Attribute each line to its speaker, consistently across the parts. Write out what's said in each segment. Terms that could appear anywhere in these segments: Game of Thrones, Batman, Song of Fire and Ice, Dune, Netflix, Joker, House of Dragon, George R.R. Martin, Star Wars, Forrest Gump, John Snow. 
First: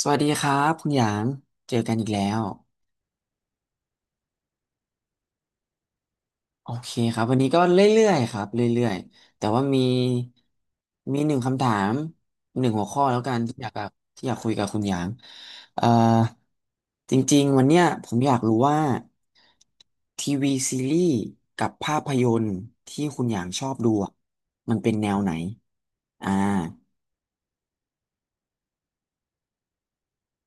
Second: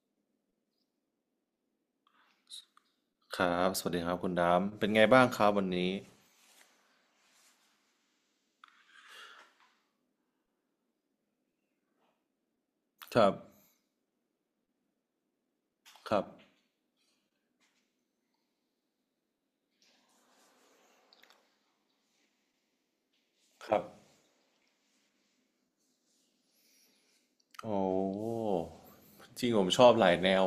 Speaker 1: สวัสดีครับคุณหยาง เจอกันอีกแล้ว
Speaker 2: ครับ สวัสดีครับคุณดามเป็นไงบ้างครับวันนี้
Speaker 1: โอเคครับวันนี้ก็เรื่อยๆครับเรื่อยๆแต่ว่ามีหนึ่งคำถามหนึ่งหัวข้อ
Speaker 2: ค
Speaker 1: แล้ว
Speaker 2: รั
Speaker 1: กั
Speaker 2: บ
Speaker 1: นที่อยากคุยกับคุณหยางเอ่อ
Speaker 2: ครับ
Speaker 1: จริงๆวันเนี้ยผมอยากรู้ว่าทีวีซีรีส์กับภาพยนตร์ที่คุณหยางชอ
Speaker 2: ค
Speaker 1: บ
Speaker 2: รับ
Speaker 1: ดูอะมันเป็นแนวไหนอ่า
Speaker 2: โอ้ จริงผมชอบหลายแนว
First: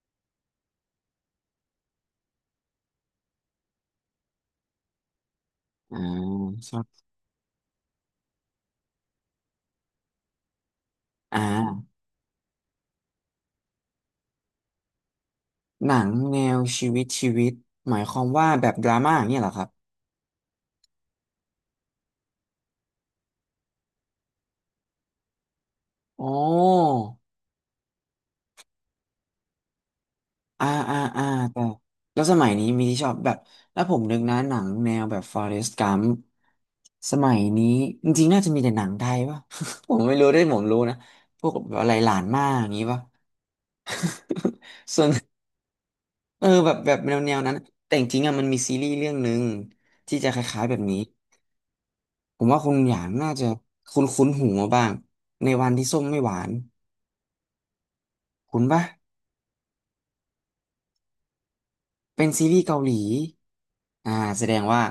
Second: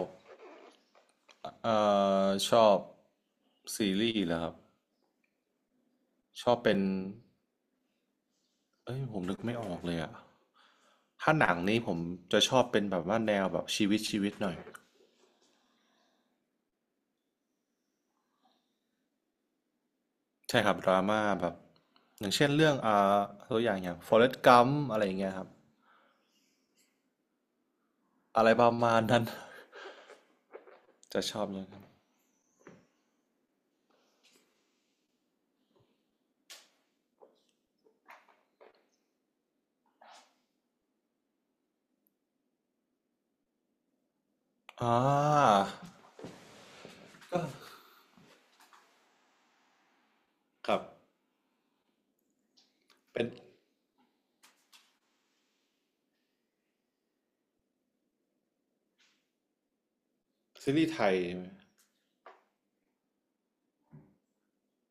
Speaker 2: เอ่ชอบซีรีส์เหรอครับ
Speaker 1: อ่า
Speaker 2: ชอบ
Speaker 1: ช
Speaker 2: เป็
Speaker 1: อ
Speaker 2: น
Speaker 1: บ
Speaker 2: เอ้ยผมนึกไม่ออกเลยอะถ้า
Speaker 1: อ่า
Speaker 2: หนังนี้ผมจะชอบเป็นแบบว่าแนวแบบชีวิตหน่อย
Speaker 1: หนังแนวชีวิตชีวิตหมายความว่าแบบดราม่าอย่างเนี่ยเหรอครับ
Speaker 2: ใช่ครับดราม่าแบบอย่างเช่นเรื่องตัวอย่างอย่าง Forrest Gump อะไรอย่างเงี้ยครับ
Speaker 1: โอ้
Speaker 2: อะไรประมาณนั้น
Speaker 1: อ่าอ่า
Speaker 2: จะ
Speaker 1: อ่า
Speaker 2: ชอบอ
Speaker 1: แต่
Speaker 2: ย่างนั้น
Speaker 1: แล้วสมัยนี้มีที่ชอบแบบแล้วผมนึกนะหนังแนวแบบ Forrest Gump สมัยนี้จริงๆน่าจะมีแต่หนังไทยป่ะ ผมไม่รู้ด้วยผมรู้นะพวกแบบอะไรหลานมากอย่างงี้ป่ะ
Speaker 2: อ่
Speaker 1: ส่วน
Speaker 2: า
Speaker 1: เออแบบแนวนั้นแต่จริงๆอ่ะมันมีซีรีส์เรื่องหนึ่งที่จะคล้ายๆ
Speaker 2: ค
Speaker 1: แบ
Speaker 2: รั
Speaker 1: บ
Speaker 2: บ
Speaker 1: นี้ผมว่าคุณหยาง
Speaker 2: เป็น
Speaker 1: น่าจะคุ้นคุ้นหูมาบ้างในวันที่ส้มไม่หวานคุ้นปะ
Speaker 2: ซีรีส์ไทยใช่ไหม
Speaker 1: เป็นซีรีส์เกาหลีอ่าแสดงว่า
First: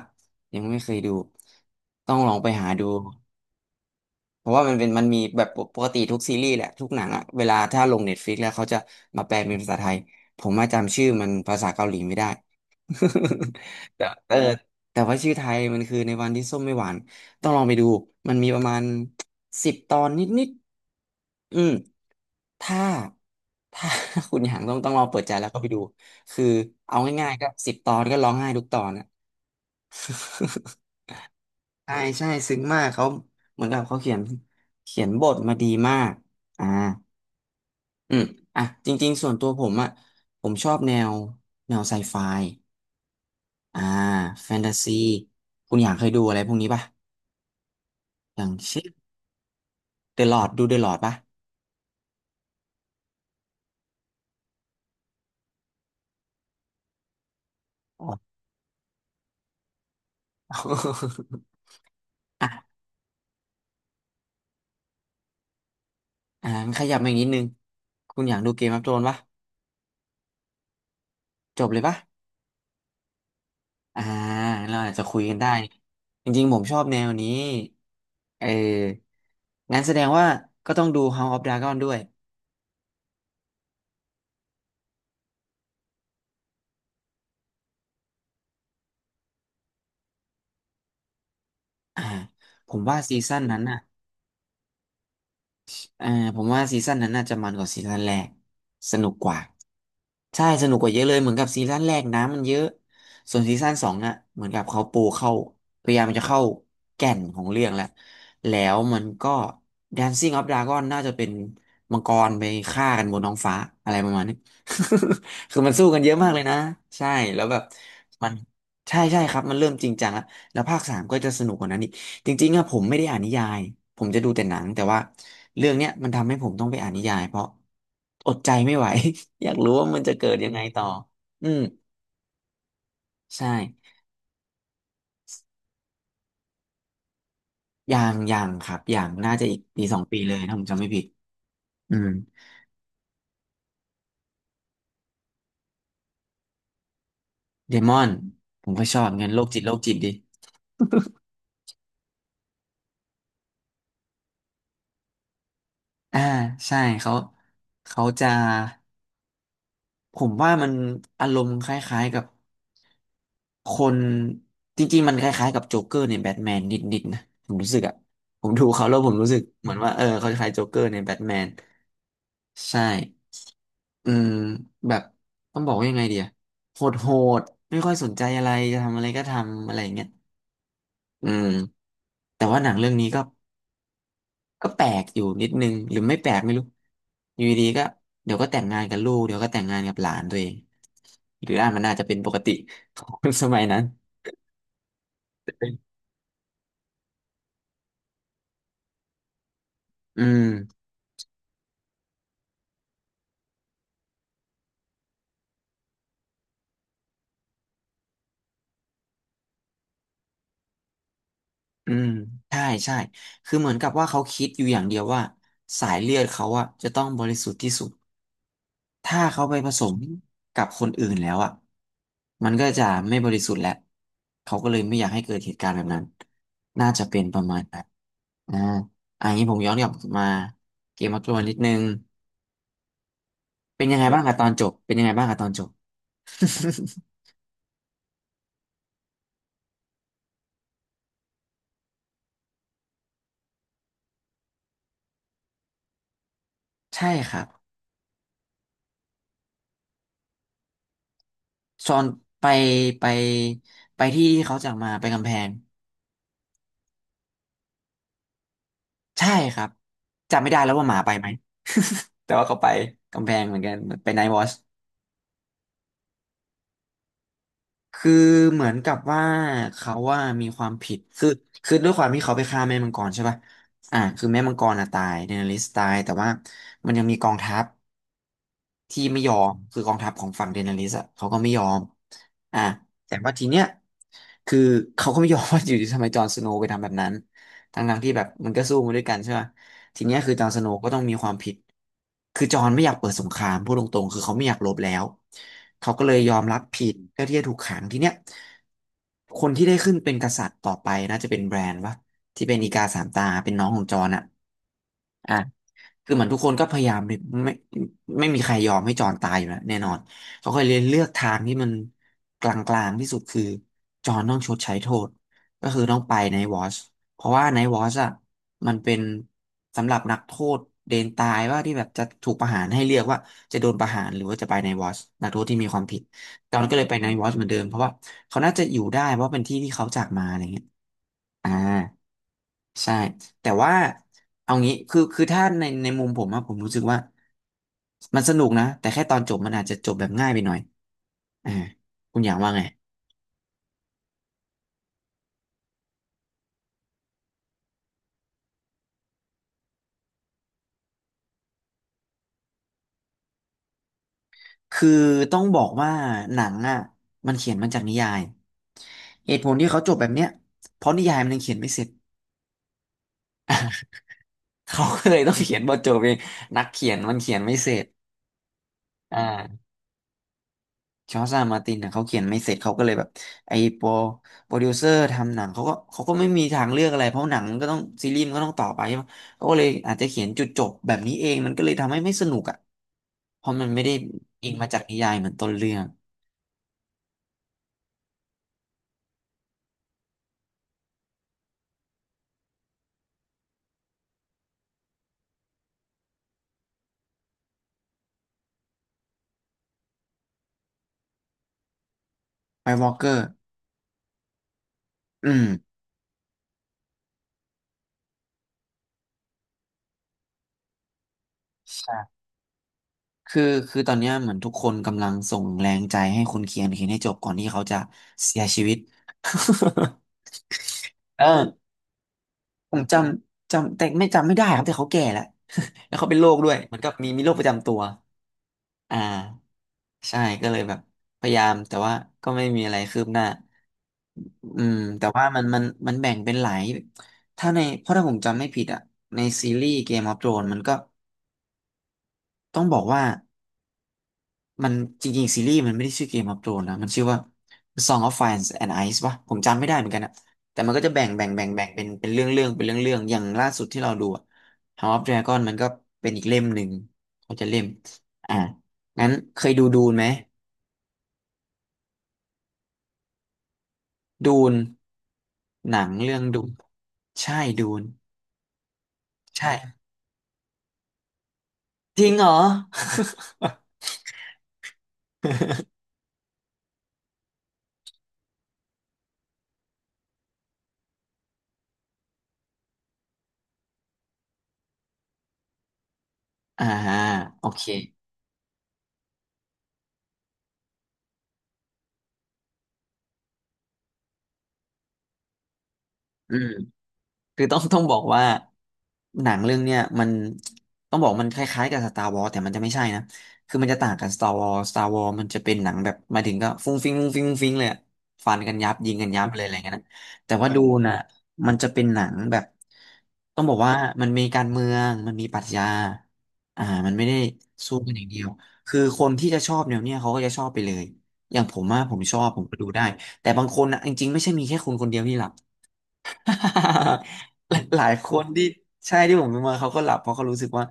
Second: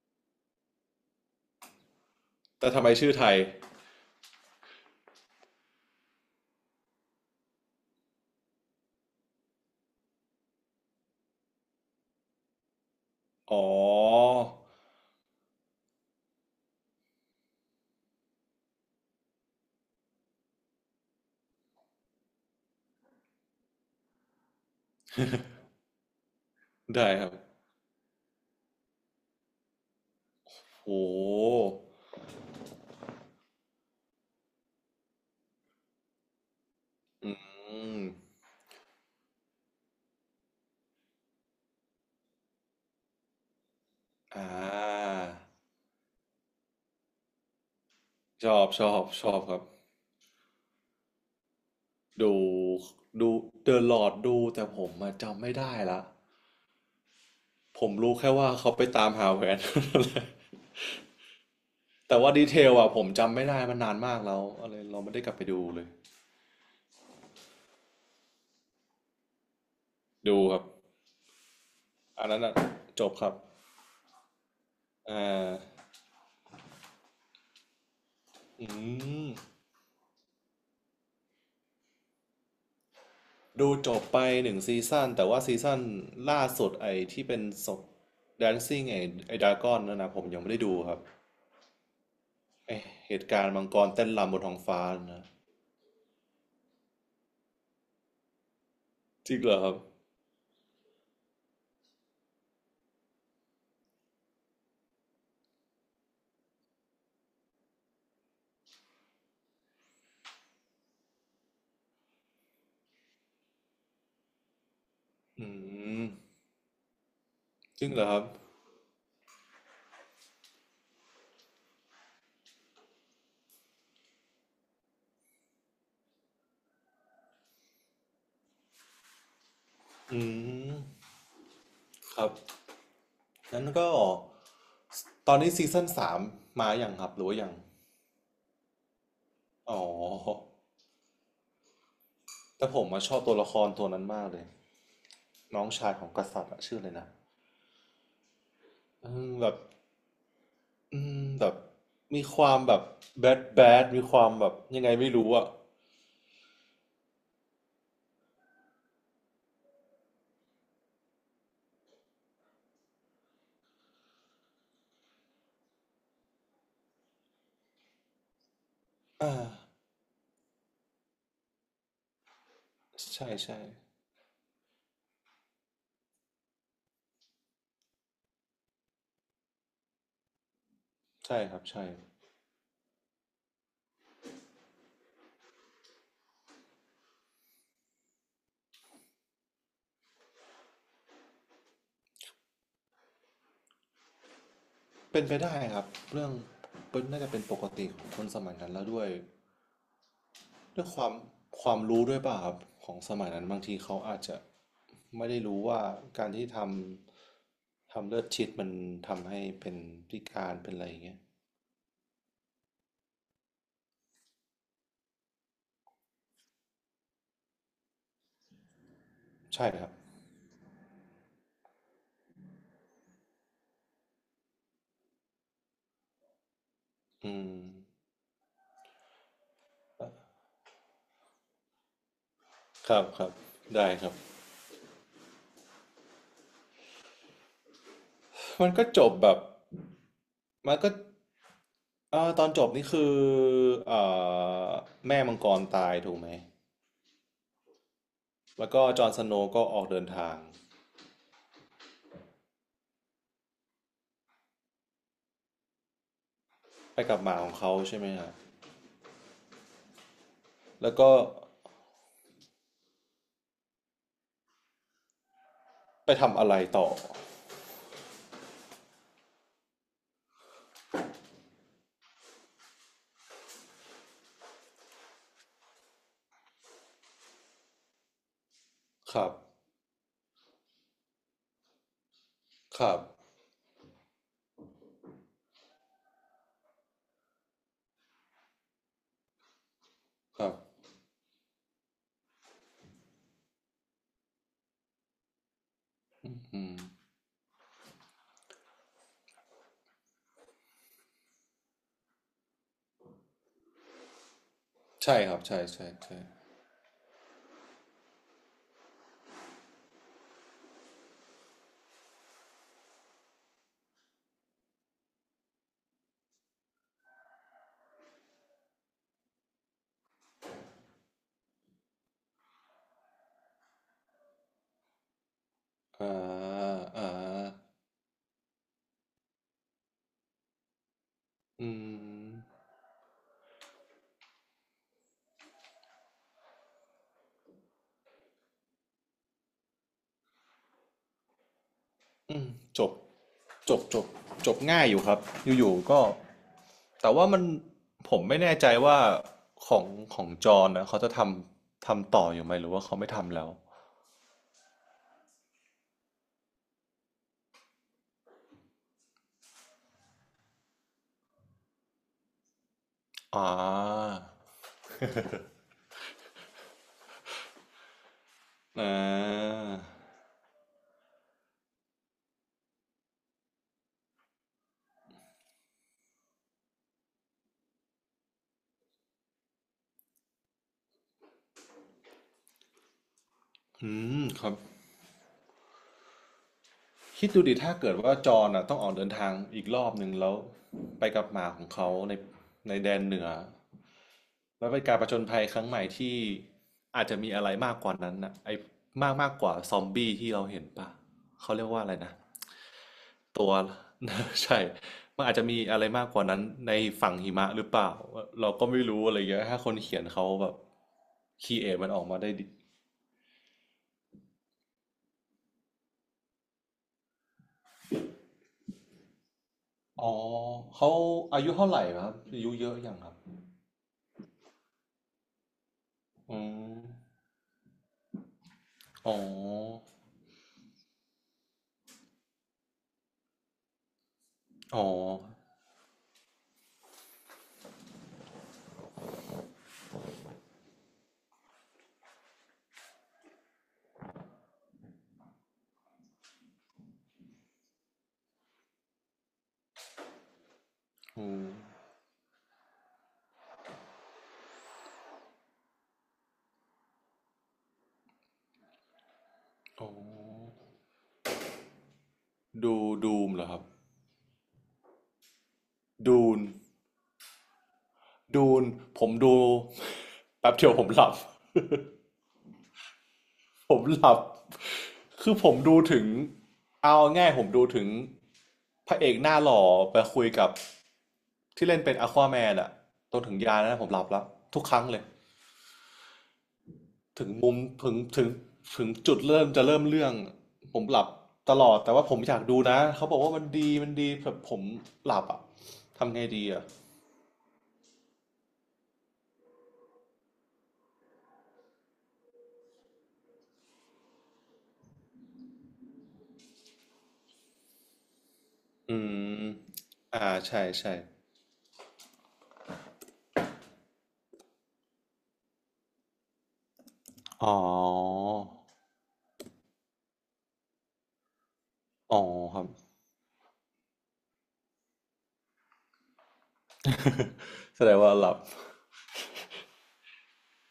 Speaker 1: ยังไม่เคยดู ต้องลองไปหา
Speaker 2: แต่ทำ
Speaker 1: ดู
Speaker 2: ไมชื่อไทย
Speaker 1: เพราะว่ามันเป็นมันมีแบบปกติทุกซีรีส์แหละ ทุกหนังอะเวลาถ้าลงเน็ตฟลิกแล้วเขาจะมาแปลเป็นภาษาไทย ผมมาจำชื่อมันภาษาเกาหลีไม่ได้
Speaker 2: อ๋
Speaker 1: แต่เอ
Speaker 2: อ
Speaker 1: อแต่ว่าชื่อไทยมันคือในวันที่ส้มไม่หวาน ต้องลองไปดู มันมีประมาณ10 ตอนนิดๆอืม ถ้าถ้า คุณอยากต้องลองเปิดใจแล้วก็ไปดูคือเอา
Speaker 2: ได้ครั
Speaker 1: ง่า
Speaker 2: บ
Speaker 1: ยๆก็สิบตอนก็ร้องไห้ทุกตอนอะ
Speaker 2: โอ้
Speaker 1: ใช่ใช่ซึ้งมากเขาเหมือนกับเขาเขียนบทมาดีมากอ่า
Speaker 2: อืม
Speaker 1: อืมอ่ะจริงๆส่วนตัวผมอ่ะผมชอบแนวไซไฟอ่า
Speaker 2: อ่
Speaker 1: แฟนตาซี
Speaker 2: า
Speaker 1: คุณอยากเคยดูอะไรพวกนี้ป่ะอย่า
Speaker 2: ช
Speaker 1: ง
Speaker 2: อบ
Speaker 1: เช่
Speaker 2: ช
Speaker 1: น
Speaker 2: อบชอบครับ
Speaker 1: เดอะลอดดูเดอะลอดป่ะ
Speaker 2: ดูดูเดอะลอ d ดูแต่ผมมาจำไม่ได้ละผม
Speaker 1: อ๋อ
Speaker 2: รู้แค่ว่าเขาไปตามหาแหวน แต่ว่าดี
Speaker 1: อ่ะ
Speaker 2: เทลอะผมจำไม่ได้มันนานมากแล้วอะไรเราไม่ได้กลับไปดูเลย
Speaker 1: อ่าขยับมาอีกนิดนึงคุณอยากดูเกมออฟโธรนป่ะ
Speaker 2: ดูครับ
Speaker 1: จบเลยป่ะ
Speaker 2: อันนั้นอะจบครับ
Speaker 1: อ่าเราอาจจะคุ
Speaker 2: อ่
Speaker 1: ยกันได้
Speaker 2: า
Speaker 1: จริงๆผมชอบแนวนี้เอ
Speaker 2: อื
Speaker 1: อ
Speaker 2: ม
Speaker 1: งั้นแสดงว่าก็ต้องดู House of Dragon ด้วย
Speaker 2: ดูจบไปหนึ่งซีซั่นแต่ว่าซีซั่นล่าสุดไอ้ที่เป็นศพ Dancing ไอ้ไอ้ดากอนนั่นนะผมยังไม่ได้ดูครับ
Speaker 1: อ่าผ
Speaker 2: ไอ้
Speaker 1: มว่า
Speaker 2: เห
Speaker 1: ซี
Speaker 2: ตุ
Speaker 1: ซั่น
Speaker 2: การณ์
Speaker 1: นั้น
Speaker 2: มัง
Speaker 1: น่ะ
Speaker 2: กรเต้นรำบนท้องฟ้านะ
Speaker 1: อ่าผมว่าซีซั่นนั้นน่าจะมันกว่าซีซั่นแรกสนุกก
Speaker 2: จริ
Speaker 1: ว่า
Speaker 2: งเหรอครับ
Speaker 1: ใช่สนุกกว่าเยอะเลยเหมือนกับซีซั่นแรกน้ำมันเยอะส่วนซีซั่น 2น่ะเหมือนกับเขาปูเข้าพยายามจะเข้าแก่นของเรื่องแหละแล้วมันก็ Dancing of Dragon น่าจะเป็นมังกรไปฆ่ากันบนท้องฟ้าอะไรประมาณนี้
Speaker 2: อื
Speaker 1: คือมันสู้กัน
Speaker 2: ม
Speaker 1: เยอะมากเลยนะใช่แล้วแบบ
Speaker 2: จริงเหรอครับ
Speaker 1: มันใช่ใช่ครับมันเริ่มจริงจังแล้วแล้วภาค 3ก็จะสนุกกว่านั้น จริงๆอะผมไม่ได้อ่านนิยาย ผมจะดูแต่หนังแต่ว่าเรื่องเนี้ยมันทำให้ผมต้องไปอ่านนิยายเพราะอดใจไม่ไหว อยากรู้ว่ามันจะ
Speaker 2: อื
Speaker 1: เกิดยังไง
Speaker 2: ม
Speaker 1: ต่ออืม
Speaker 2: ครับ
Speaker 1: ใช่
Speaker 2: นั้นก็ตอนนี้ซีซั่นสามมาอย่างครับหรือว่ายัง
Speaker 1: อย่างอย่างครับอย่างน่าจะอีก
Speaker 2: อ๋อ
Speaker 1: ปีสองปีเลยถ้าผมจำไม่ผิดอืม
Speaker 2: แต่ผมมาชอบตัวละครตัวนั้นมากเลยน้องชายของกษัตริย์อะชื่ออะไรนะ
Speaker 1: เดมอนผมก็ชอบ
Speaker 2: อื
Speaker 1: เงิ
Speaker 2: ม
Speaker 1: นโร
Speaker 2: แบ
Speaker 1: ค
Speaker 2: บ
Speaker 1: จิตโรคจิตดิ
Speaker 2: อืมแบบมีความแบบแบดมีความแบบยังไงไม่รู้อ่ะ
Speaker 1: อ่าใช่เขาจะผมว่ามันอารมณ์คล้ายๆกับ คนจริงๆมันคล้ายๆกับโจ๊กเกอร์ในแบทแมนนิดๆนะผมรู้สึกอะผมดูเขาแล้วผมรู้สึก
Speaker 2: อ่า
Speaker 1: เหมือนว่าเออเขาคล้ายโจ๊กเกอร์ในแบทแมนใช่
Speaker 2: ใช่ใช่
Speaker 1: อืมแบบต้องบอกว่ายังไงเดียโหดโหดไม่ค่อยสนใจอะไรจะทำอะไรก็ทำอะไรอย่างเงี้ยอื
Speaker 2: ใช่
Speaker 1: ม
Speaker 2: ครับใช่
Speaker 1: แต่ว่าหนังเรื่องนี้ก็ก็แปลกอยู่นิดนึงหรือไม่แปลกไม่รู้อยู่ดีๆก็เดี๋ยวก็แต่งงานกับลูกเดี๋ยวก็แต่งงานกับหลานตัวเองหรืออ่านมันอาจจะเป็นปกติของ คนสมัยนั้น
Speaker 2: เป็นไปได้ครับเรื่องเป็นน่าจะเป็นปกติของคนสมัยนั้นแล้วด้วย
Speaker 1: อืม
Speaker 2: ด้วยความความรู้ด้วยป่ะครับของสมัยนั้นบางทีเขาอาจจะไม่ได้รู้ว่าการที่ทำเลือดชิดมันทำให้เป็นพิการเป็นอะไรอย่างเงี้ย
Speaker 1: อืมใช่ใช่คือเหมือนกับว่าเขาคิดอยู่อย่างเดียวว่าสายเลือดเขาอะจะต้องบริสุทธิ์ที่สุดถ้าเขาไป
Speaker 2: ใช่
Speaker 1: ผส
Speaker 2: ครับ
Speaker 1: มกับคนอื่นแล้วอะมันก็จะไม่บริสุทธิ์แล้วเขาก็เลยไม่อยากให้เกิดเหตุการณ์แบบนั้นน่าจะเป็น
Speaker 2: อื
Speaker 1: ประ
Speaker 2: ม
Speaker 1: มาณนั้นอ่าอันนี้ผมย้อนกลับมาเกมมาตัวนิดนึง
Speaker 2: ครับครับ
Speaker 1: เป็น
Speaker 2: ได้
Speaker 1: ยังไง
Speaker 2: ครับ
Speaker 1: บ้างอะตอนจบเป็นยังไงบ้างอะตอนจบ
Speaker 2: มันก็จบแบบมันก็ ตอนจบนี่คือเอ่อแม่มังกรตายถูกไหม
Speaker 1: ใช่ครับ
Speaker 2: แล้วก็จอห์นสโนว์ก็ออกเดินทาง
Speaker 1: ซอนไปไปไปที่ที่เขาจากมาไปกำแพง
Speaker 2: ไปกับหมาของเขาใช่ไหมฮะ
Speaker 1: ใช่ครับจำไม่ได้แล้วว่าห
Speaker 2: แล้ว
Speaker 1: มา
Speaker 2: ก็
Speaker 1: ไปไหม แต่ว่าเขาไปกำแพงเหมือนกันไปไนท์วอช
Speaker 2: ไปทำอะไรต่อ
Speaker 1: คือเหมือนกับว่าเขาว่ามีความผิดคือด้วยความที่เขาไปฆ่าแม่มังกรใช่ป่ะอ่าคือแม่มังกรอ่ะตายเดนาริสตายแต่ว่ามันยังมีกองทัพ ที่
Speaker 2: ค
Speaker 1: ไม่
Speaker 2: รั
Speaker 1: ย
Speaker 2: บ
Speaker 1: อมคือกองทัพของฝั่งเดนาริสอะเขาก็ไม่ยอมอ่ะ
Speaker 2: ครับ
Speaker 1: แต่ว่าทีเนี้ยคือเขาก็ไม่ยอม ว่าอยู่ดีทำไมจอห์นสโนว์ไปทำแบบนั้นทั้งๆที่แบบมันก็สู้มาด้วยกันใช่ไหมทีเนี้ยคือ
Speaker 2: ค
Speaker 1: จอห์
Speaker 2: รั
Speaker 1: น
Speaker 2: บ
Speaker 1: สโนว์ก็ต้องมีความผิดคือจอห์นไม่อยากเปิดสงครามพูดตรงๆคือเขาไม่อยากรบแล้วเขาก็เลยยอมรั
Speaker 2: อื
Speaker 1: บผิด
Speaker 2: ม
Speaker 1: เพื่อที่จะถูกขังทีเนี้ยคนที่ได้ขึ้นเป็นกษัตริย์ต่อไปน่าจะเป็นแบรนด์วะที่เป็นอีกาสามตาเป็นน้องของจอห์นอะ
Speaker 2: ใช่ค
Speaker 1: อ่ะ
Speaker 2: รับใช่ใช่
Speaker 1: คือ
Speaker 2: ใช่
Speaker 1: เหมือนทุกคนก็พยายามไม่ไม่มีใครยอมให้จอนตายอยู่แล้วแน่นอนเขาก็เลยเลือกทางที่มันกลางๆที่สุดคือจอนต้องชดใช้โทษก็คือต้องไปในวอชเพราะว่าในวอชอ่ะมันเป็นสำหรับนักโทษเดนตายว่าที่แบบจะถูกประหารให้เลือกว่าจะโดนประหารหรือว่าจะไปในวอชนักโทษที่มีความผิด
Speaker 2: อ่า
Speaker 1: จอนก็เลยไป
Speaker 2: อ่า
Speaker 1: ในวอชเหมือนเดิมเพราะว่าเขาน่าจะอยู่ได้เพราะเป็นที่ที่เขาจากมาอะไรเงี้ยอ่า
Speaker 2: อืม
Speaker 1: ใช่ แต่ว่าเอางี้คือถ้าในมุมผมอะผมรู้สึกว่ามันสนุกนะแต่แค่ตอนจบมันอาจจะจบแบบง่ายไปหน่อยอ่าคุณอยา
Speaker 2: อื
Speaker 1: ก
Speaker 2: ม
Speaker 1: ว่าไง
Speaker 2: จบจบจบจบง่ายอยู่ครับอยู่ๆก็แต่ว่ามันผมไม่แน่ใจว่าของของจอห์นนะเขาจะทำต่ออยู่ไหมหรือว่าเขาไม่ทำแล้ว
Speaker 1: คือต้องบอกว่าหนังอะมันเขียนมาจากนิยายเหตุผลที่เขาจบแบบเนี้ยเพราะนิยายมันยังเขียนไม่เสร็จ
Speaker 2: อ๋อ
Speaker 1: เขาก็เลยต้องเขียนบทจบเองนักเขียนมันเขียนไม่เสร็จ
Speaker 2: อา
Speaker 1: อ่า จอร์จอาร์มาตินเนะเขาเขียนไม่เสร็จเขาก็เลยแบบไอ้โปรดิวเซอร์ทำหนังเขาก็ไม่มีทางเลือกอะไรเพราะหนังมันก็ต้องซีรีส์มันก็ต้องต่อไปใช่ไหมเขาก็เลยอาจจะเขียนจุดจบแบบนี้เองมันก็เลยทำให้ไม่สนุกอ่ะเพราะมันไม่
Speaker 2: อื
Speaker 1: ได้
Speaker 2: มค
Speaker 1: อิ
Speaker 2: รั
Speaker 1: ง
Speaker 2: บ
Speaker 1: มาจากนิยายเหมือนต้นเรื่อง
Speaker 2: คิดดูดิถ้าเกิดว่าจอห์นอ่ะต้องออกเดินทางอีกรอบหนึ่งแล้วไปกับหมาของเขาในแดนเหนือแล้วเป็นการผจญภัยครั้งใหม่ที่อาจจะมีอะไรมากกว่านั้นน่ะไอ้มากมากกว่าซอมบี้ที่เราเห็นปลเขาเรียกว่าอะไรนะ
Speaker 1: ไวท์วอล์กเกอร์
Speaker 2: ตัว ใช่มัน
Speaker 1: อื
Speaker 2: อาจ
Speaker 1: ม
Speaker 2: จะมีอะไรมากกว่านั้นในฝั่งหิมะหรือเปล่าเราก็ไม่รู้อะไรเงี้ยถ้าคนเขียนเขาแบบคีเอทมันออกมา
Speaker 1: ใช่
Speaker 2: ได้ดี
Speaker 1: คือคือตอนเนี้ยเหมือนทุกคนกำลังส่งแรงใจให้คนเขียนเขียนให้จบก่อนที่เขาจะเสียชีวิต
Speaker 2: อ๋อเขา
Speaker 1: เออ
Speaker 2: อายุเท่าไหร่ครับอายุเย
Speaker 1: ผ
Speaker 2: อะ
Speaker 1: ม
Speaker 2: ยั
Speaker 1: จ
Speaker 2: งครับ
Speaker 1: ำจำแต่ไม่ได้ครับแต่เขาแก่แล้ว แล้วเขาเป็นโรค
Speaker 2: อื
Speaker 1: ด้วยเหมื
Speaker 2: ม
Speaker 1: อนกับมีโรคประจำตัว อ่า
Speaker 2: อ๋อ
Speaker 1: ใช่ก็เลยแบบพยายามแต่ว่าก็ไม่มีอะไรคืบหน้าอืม
Speaker 2: อ๋อ
Speaker 1: แต่ว่ามันแบ่งเป็นหลายถ้าในเพราะถ้าผมจำไม่ผิดอ่ะในซีรีส์ Game of Thrones มันก็ต้องบอกว่ามันจริงๆซีรีส์มันไม่ได้ชื่อ Game of Thrones นะมันชื่อว่า Song of Fire and Ice ป่ะผมจำไม่ได้เหมือนกันอะแต่มันก็จะแบ่งแบ่
Speaker 2: อื
Speaker 1: งแบ่
Speaker 2: ม
Speaker 1: งแบ่งเป็นเรื่องเรื่องเป็นเรื่องเรื่องอย่างล่าสุดที่เราดูอะ House of Dragon มันก็เป็นอีกเล่มหนึ่งเขาจะเล่มอ่างั้นเคยดูดู
Speaker 2: อ๋อ
Speaker 1: นไหม
Speaker 2: ดูดูมเหรอครับ
Speaker 1: ดูน หนังเรื่อ
Speaker 2: ดู
Speaker 1: ง
Speaker 2: น
Speaker 1: ดูนใช่ดูน
Speaker 2: ดูนผมดู
Speaker 1: ใช่
Speaker 2: แป๊บเดียวผมหลับ
Speaker 1: จริงเหรอ
Speaker 2: ผมหลับคือผมดูถึงเอาง่ายผมดูถึงพระเอกหน้าหล่อไปคุยกับที่เล่นเป็นอควาแมนอะจนถึงยานะผมหลับแล้วทุกครั้งเลย
Speaker 1: อ่า
Speaker 2: ถึง
Speaker 1: โอ
Speaker 2: มุม
Speaker 1: เค
Speaker 2: ถึงถึงจุดเริ่มจะเริ่มเรื่องผมหลับตลอดแต่ว่าผมอยากดูนะเขาบอกว่ามันดีมันดีแบบผมหลับอ่ะทำไง
Speaker 1: อื
Speaker 2: ดี
Speaker 1: ม
Speaker 2: อ่ะ
Speaker 1: คือต้อง ต้องบอกว่าหนังเรื่องเนี้ยมันต้องบอกมันคล้ายๆกับ Star Wars แต่มันจะไม่ใช่นะคือมันจะต่างกับ Star Wars Star Wars มันจะเป็นหนังแบบมาถึงก็ฟุ้งฟิ้งฟุ้งฟิ้งฟุ้งฟิ้งเลยอะฟันกันยับยิง
Speaker 2: อื
Speaker 1: กันยับเลย
Speaker 2: ม
Speaker 1: อะไรเงี้ยนะ
Speaker 2: อ่า
Speaker 1: แต่ว่าดู
Speaker 2: ใช่
Speaker 1: นะ
Speaker 2: ใช่
Speaker 1: มันจะเป็นหนังแบบต้องบอกว่ามันมีการเมืองมันมีปรัชญาอ่ามันไม่ได้
Speaker 2: อ๋
Speaker 1: สู้กันอย่างเดีย
Speaker 2: อ
Speaker 1: วคือคนที่จะชอบแนวเนี้ยเขาก็จะชอบไปเลยอย่างผมอะผมช
Speaker 2: อ๋อ
Speaker 1: อบผมก็
Speaker 2: ครั
Speaker 1: ดู
Speaker 2: บ
Speaker 1: ได้แต่บางคนนะจริงๆไม่ใช่มีแค่คุณคนเดียวที่หลับ หลาย ห
Speaker 2: แส
Speaker 1: ลา
Speaker 2: ด
Speaker 1: ย
Speaker 2: ง
Speaker 1: ค
Speaker 2: ว่า
Speaker 1: น
Speaker 2: หลับ
Speaker 1: ที่ใช่ที่ผมดูมาเขาก็หลับเพราะเขารู้สึกว่า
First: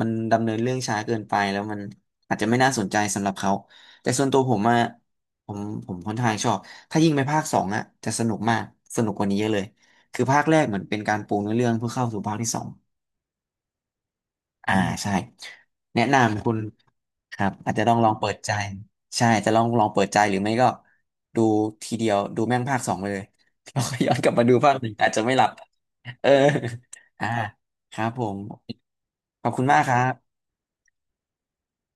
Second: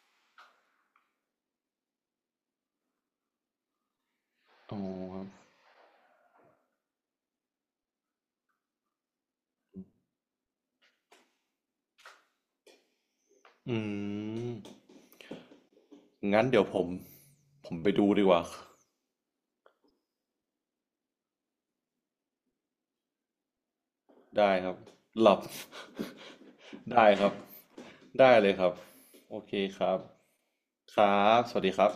Speaker 1: มันดำเนินเรื่องช้าเกินไปแล้วมันอาจจะไม่น่าสนใจสำหรับเขาแต่ส่วนตัวผม
Speaker 2: อ๋
Speaker 1: อะ
Speaker 2: อครับ
Speaker 1: ผมผมค่อนข้างชอบถ้ายิ่งไปภาคสองอะจะสนุกมากสนุกกว่านี้เยอะเลยคือภาคแรกเหมือนเป็นการปูเนื้อเรื่องเพื่อเข้าสู่ภาคที่สอง
Speaker 2: อืม
Speaker 1: อ่าใช่แนะ
Speaker 2: งั้
Speaker 1: นำ
Speaker 2: น
Speaker 1: คุณ
Speaker 2: เดี๋ยวผม
Speaker 1: ครับ
Speaker 2: ผ
Speaker 1: อาจ
Speaker 2: ม
Speaker 1: จะ
Speaker 2: ไป
Speaker 1: ต้องล
Speaker 2: ดู
Speaker 1: อง
Speaker 2: ดี
Speaker 1: เปิ
Speaker 2: ก
Speaker 1: ด
Speaker 2: ว่า
Speaker 1: ใจใช่จะลองเปิดใจหรือไม่ก็ดูทีเดียวดูแม่งภาคสองไปเลย แล้วก็ย้อนกลับมา
Speaker 2: ได้
Speaker 1: ดู
Speaker 2: ค
Speaker 1: ภา
Speaker 2: รั
Speaker 1: ค
Speaker 2: บ
Speaker 1: หนึ่งอาจจะ
Speaker 2: ห
Speaker 1: ไม่
Speaker 2: ลั
Speaker 1: ห
Speaker 2: บ
Speaker 1: ลับ เออ
Speaker 2: ได้ ค
Speaker 1: อ่า
Speaker 2: รับ
Speaker 1: ครับผ
Speaker 2: ได้
Speaker 1: ม
Speaker 2: เลยครับโอ
Speaker 1: ขอ
Speaker 2: เค
Speaker 1: บคุณมา
Speaker 2: ค
Speaker 1: กค
Speaker 2: รั
Speaker 1: รั
Speaker 2: บ
Speaker 1: บ
Speaker 2: ครับสวัสดีครับ